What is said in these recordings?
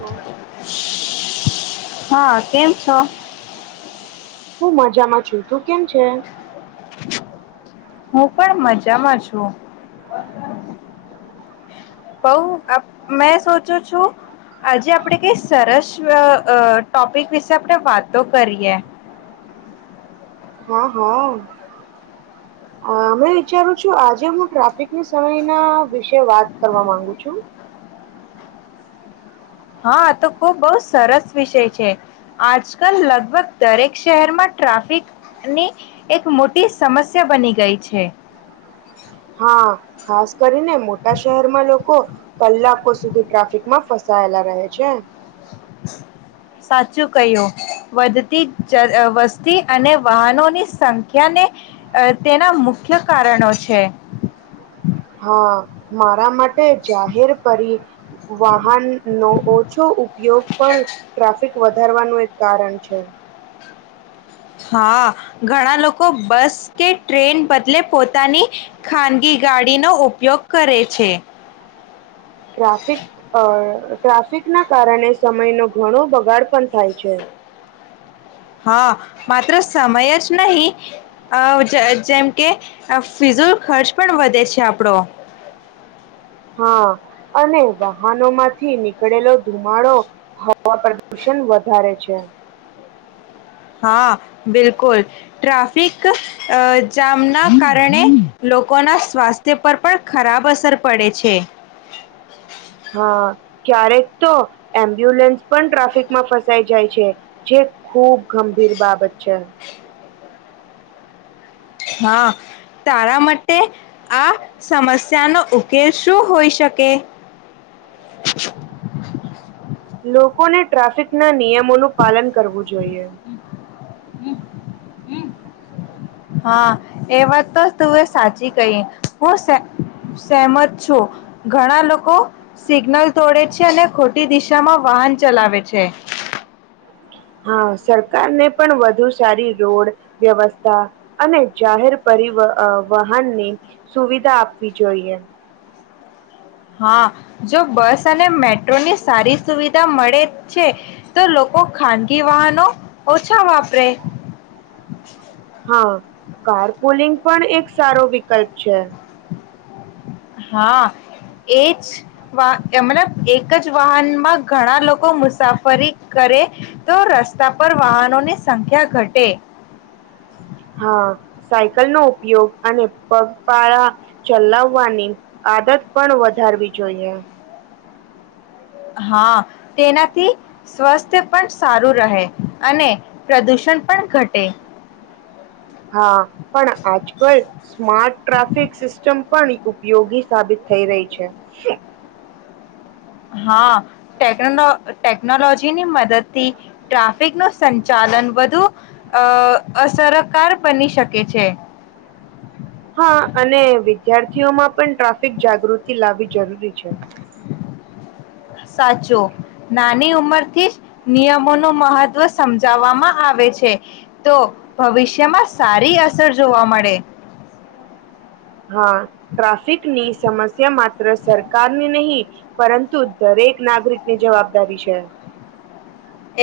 હું હા કેમ છો હું મજામાં છું તું કેમ છે, હું પણ મજામાં છું બઉ મેં સોચું છું આજે આપણે કઈ સરસ ટોપિક વિશે આપણે વાતો કરીએ હા હા [unintelligible] હમે વિચારું છું આજે હું ટ્રાફિકની સમયના વિશે વાત કરવા માંગુ છું હા તો ખુબ બહુ સરસ વિષય છે આજકાલ લગભગ દરેક શહેરમાં ટ્રાફિકની એક મોટી સમસ્યા બની ગઈ છે, હા ખાસ કરીને મોટા શહેરમાં લોકો કલાકો સુધી ટ્રાફિકમાં ફસાયેલા રહે છે, [unintelligible] સાચું કહ્યું વધતી વસ્તી અને વાહનોની સંખ્યા ને અ તેના મુખ્ય કારણો છે, હા મારા માટે જાહેર કરી વાહન નો ઓછો ઉપયોગ પણ ટ્રાફિક વધારવાનું એક કારણ છે, હા ઘણા લોકો બસ કે ટ્રેન બદલે પોતાની ખાનગી ગાડીનોઉપયોગ કરે છે, ટ્રાફિક અ ટ્રાફિક ના કારણે સમય નો ઘણો બગાડ પણ થાય છે, હા માત્ર સમય જ નહી અ જેમ કે ફીઝો ખર્ચ પણ વધે છે, આપડો હા અને વાહનો માંથી નીકળેલો ધુમાડો હવા પ્રદુષણ વધારે છે, હા બિલકુલ ટ્રાફિક અ જામના કારણે લોકો ના સ્વાસ્થ્ય પર પણ ખરાબ અસર પડે છે, હા ક્યારેક તો એમ્બ્યુલન્સ પણ ટ્રાફિકમાં ફસાઈ જાય છે, જે ખુબ ગંભીર બાબત છે, [unintelligible] તારા માટે આ સમસ્યાનોઉકેલ શું હોઈ શકે [unintelligible] [unintelligible] લોકોને ટ્રાફિક ના નિયમોનું પાલન કરવું જોઈએ [unintelligible] હા એ વાત તો તું એ સાચી કહી હું સહેમત છો ઘણા લોકો સિગ્નલ તોડે છે અને ખ મો દિશામાં વાહન ચલાવે છે, હા સરકાર ને પણ વધુ સારી રોડ વ્યવસ્થા અને જાહેર પર વાહનની સુવિધા આપવી જોઈએ હા જો બસ અને મેટ્રોની સારી સુવિધા મળે છે, તો લોકો ખાનગી વાહનો ઓછા વાપરે હા કાર પુલિંગ પણ એક સારો વિકલ્પ છે, હા એજ વા મલ એક જ વાહનમાં ઘણા લોકો મુસાફરી કરે તો રસ્તા પર વાહનોની સંખ્યા ઘટે હા સાયકલ નો ઉપયોગ અને પગપાળા ચલાવવાની આદત પણ વધારવી જોઈએ હા તેનાથી સ્વાસ્થ્ય પણ સારું રહે અને પ્રદૂષણ પણ ઘટે. હા પણ આજકલ સ્માર્ટ ટ્રાફિક સિસ્ટમ પણ ઉપયોગી સાબિત થઈ રહી છે. હા ટેકનોલોજીની મદદ થી ટ્રાફિક નું સંચાલન વધુ અસરકાર બની શકે છે. હા અને વિદ્યાર્થીઓમાં પણ ટ્રાફિક જાગૃતિ લાવવી જરૂરી છે. સાચો નાની ઉંમર થી જ નિયમોનું મહત્વ સમજાવવામાં આવે છે. તો ભવિષ્યમાં સારી અસર જોવા મળે. હા ટ્રાફિકની સમસ્યા માત્ર સરકારની નહી પરંતુ દરેક નાગરિકની જવાબદારી છે.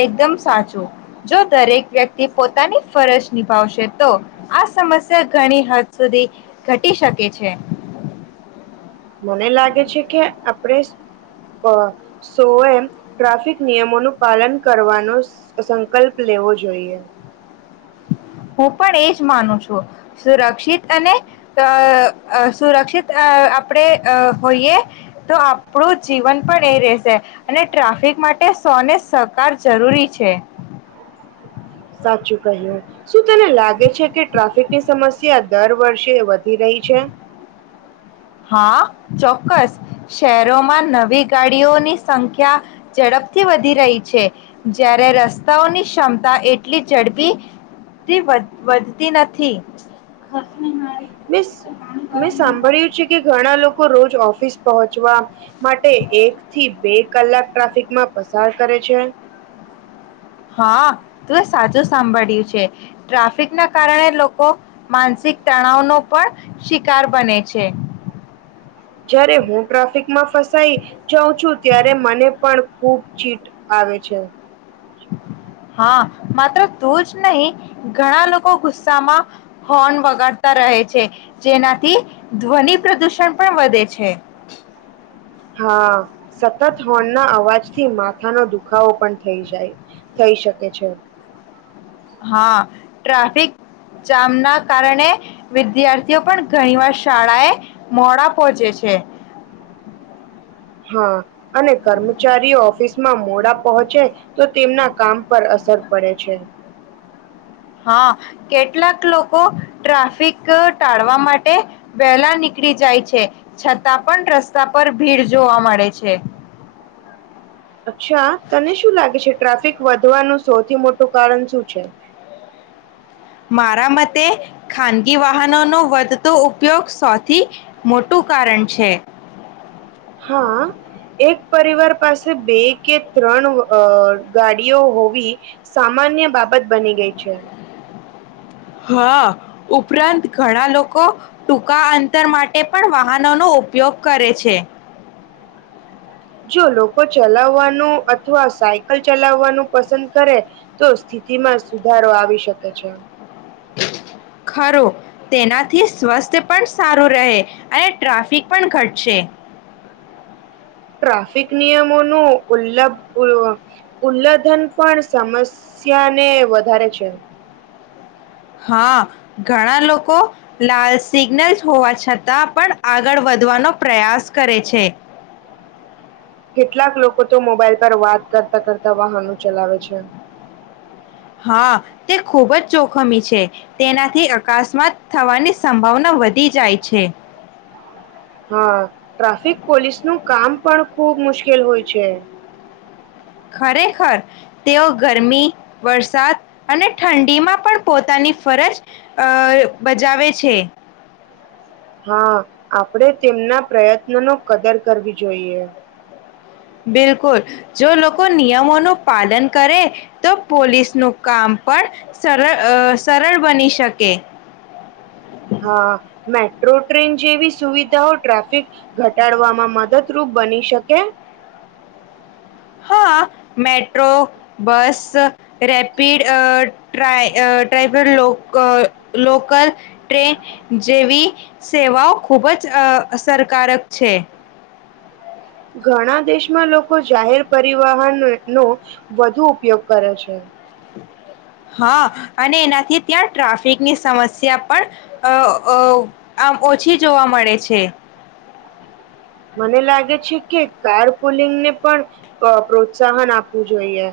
એકદમ સાચું જો દરેક વ્યક્તિ પોતાની ફરજ નિભાવશે તો આ સમસ્યા ઘણી હદ સુધી ઘટી શકે છે. મને લાગે છે કે આપણે સૈએ ટ્રાફિક નિયમોનું પાલન કરવાનું તો સંકલ્પ લેવો જોઈએ. હું પણ એજ માનું છું સુરક્ષિત અને તા આ સુરક્ષિત આ આપણે આ હોઈએ તો આપણું જીવન પણ એ રહેશે અને ટ્રાફિક માટે સૈને સહકાર જરૂરી છે. સાચું કહ્યું શું તને લાગે છે કે ટ્રાફિક કા ની સમસ્યા દર વર્ષે વધી રહી છે? હા ચોક્કસ શહેરોમાં નવી ગાડીઓની સંખ્યા ઝડપથી વધી રહી છે જયારે રસ્તાઓની ક્ષમતા એટલી ઝડપી થી વા વધતી નથી. મેં મે સાંભળ્યું છે કે ઘણા લોકો રોજ ઓફિસ પહોંચવા માટે એક થી બે કલાક ટ્રાફિકમાં પસાર કરે છે. હા તું એ સાચું સાંભળ્યું છે. ટ્રાફિક ના કારણે લોકો માનસિક તણાવ નો પણ શિકાર બને છે. [inaudible] જય્યારે હું ટ્રાફિકમાં ફસાઈ જાઉં છું ત્યારે મને પણ ખૂબ ચીટ આવે છે. હા માત્ર તું જ નહીં ઘણા લોકો ગુસ્સામાં હોર્ન વગાડતા રહે છે જેનાથી ધ્વનિ પ્રદૂષણ પણ વધે છે. હા સતત હોર્નના અવાજથી માથાનો દુખાવો પણ થઈ જાય. થઈ શકે છે. હા ટ્રાફિક જામ ના કારણે વિદ્યાર્થીઓ પણ ઘણી વાર શાળા એ મોડા પહોંચે છે. હા અને કર્મચારીઓ ઓફિસમાં મોડા પહોંચે તો તેમના કામ પર અસર પડે છે. હા કેટલાક લોકો ટ્રાફિક ટાળવા માટે વહેલા નીકળી જાય છે છતાં પણ રસ્તા પર ભીડ જોવા મળે છે. અચ્છા તને શું લાગે છે ટ્રાફિક વધવાનું સૌથી મોટું કારણ શું છે? મારા મતે ખાનગી વાહનો નો વધતો ઉપયોગ સૌથી મોટું કારણ છે. હા. એક પરિવાર પાસે બે કે ત્રણ આ ગાડીઓ હોવી સામાન્ય બાબત બની ગઈ છે. હા ઉપરાંત ઘણા લોકો ટૂંકા અંતર માટે પણ વાહનો નો ઉપયોગ કરે છે. જો લોકો ચલાવવાનું અથવા સાયકલ ચલાવવાનું પસંદ કરે તો સ્થિતિ માં સુધારો આવી શકે છે. ખરું. તેનાથી સ્વસ્થ પણ સારું રહે અને ટ્રાફિક પણ ઘટશે. ટ્રાફિક નિયમો નું ઉલ્લભ [unintelligible] ઉલ્લઘન પણ સમસ્યાને વધારે છે. હા ઘણા લોકો લાલ સિગ્નલ્સ હોવા છતાં પણ આગળ વધવાનો પ્રયાસ કરે છે. કેટલાક લોકો તો મોબાઈલ પર વાત કરતા કરતા વાહનો ચલાવે છે. હા તે ખૂબ જ જોખમી છે. તેનાથી અકસ્માત થવાની સંભાવના વધી જાય છે. હા ટ્રાફિક પોલીસ નું કામ પણ ખુબ મુશ્કેલ હોય છે. ખરેખર તેઓ ગરમી વરસાદ અને ઠંડી માં પણ પોતાની ફરજ અ બજાવે છે. હા આપડે તેમના પ્રયત્ન નો કદર કરવી જોઈએ બિલકુલ જો લોકો નિયમો નું પાલન કરે તો પોલીસ નું કામ પણ સરળ સરળ બની શકે હા મેટ્રો ટ્રેન જેવી સુવિધાઓ ટ્રાફિક ઘટાડવામાં મદદરૂપ બની શકે હા મેટ્રો બસ રેપિડ ટ ટ્રક લોકલ ટ્રેન જેવી સેવાઓ ખૂબ જ અસરકારક છે ઘણા દેશમાં લોકો જાહેર પરિવહન નો વધુ ઉપયોગ કરે છે હા અને એનાથી ત્યાં ટ્રાફિકની સમસ્યા પણ અ આમ ઓછી જોવા મળે છે મને લાગે છે કે કાર કુલિંગને પણ પ્રોત્સાહન આપવું જોઈએ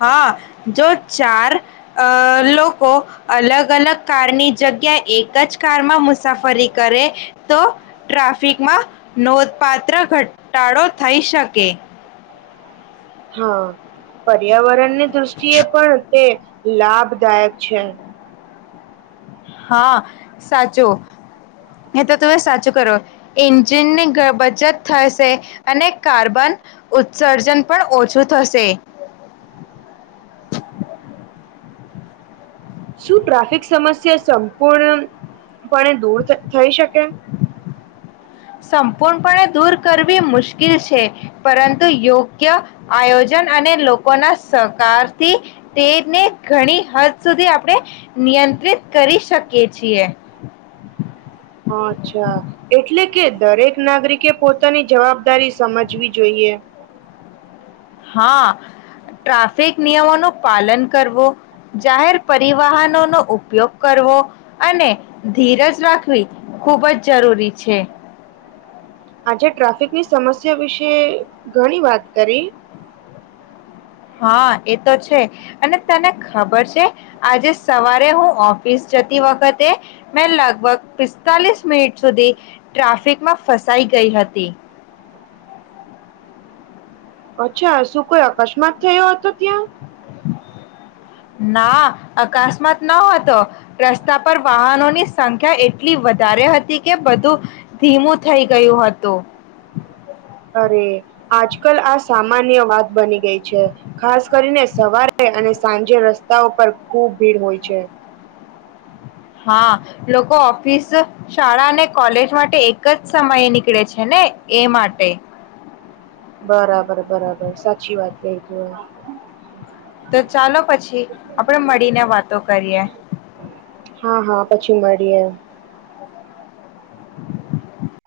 હા જો ચાર અ લોકો અલગ અલગ કારની જગ્યા એક જ કારમાં મુસાફરી કરે તો ટ્રાફિકમાં નોંધપાત્ર ઘટાડો થઈ શકે હા પર્યાવરણની દૃષ્ટિએ પણ તે લાભદાયક છે હા સાચું એ તો તુમે સાચું કરો એન્જિનની બચત થશે અને કાર્બન ઉત્સર્જન પણ ઓછું થશે શું ટ્રાફિક સમસ્યા સંપૂર્ણપણે દૂર થઈ શકે સંપૂર્ણપણે દૂર કરવી મુશ્કેલ છે પરંતુ યોગ્ય આયોજન અને લોકોના સહકારથી તેને ઘણી હદ સુધી આપણે નિયંત્રિત કરી શકીએ છીએ [inaudible] હ અચ્છા એટલે કે દરેક નાગરિકે પોતાની જવાબદારી સમજવી જોઈએ હા ટ્રાફિક નિયમો ન પાલન કરવું જાહેર પરિવહનો નો ઉપયોગ કરવો અને ધીરજ રાખવી ખુબ જ જરૂરી છે આજે ટ્રાફિકની સમસ્યા વિશે ઘણી વાત કરી હા એ તો છે અને તને ખબર છે આજે સવારે હું ઓફિસ જતી વખતે મેં લગભગ પિસ્તાલીસ મિનિટ સુધી ટ્રાફિકમાં ફસાઈ ગઈ હતી. [inaudible] અચ્છા શું કોઈ અકસ્માત થયો હતો ત્યાં ના અકસ્માત ન હતો રસ્તા પર વાહનોની સંખ્યા એ એટલી વધારે હતી કે બધું ધીમું થઈ ગયું હતું. અરે આજ કલ આ સામાન્ય વાત બની ગઈ છે. ખાસ કરીને સવારે અને સાંજે રસ્તાઓ પર ખુબ ભીડ હોય છે. હા લોકો ઓફિસ શાળા અને કોલેજ માટે એક જ સમયે નીકળે છે ને એ માટે બરાબર બરાબર સાચી વાત લઈ તું હ તો ચાલો પછી આપડે મળીને વાતો કરીએ. હા હા પછી મળીએમ હ [inaudible]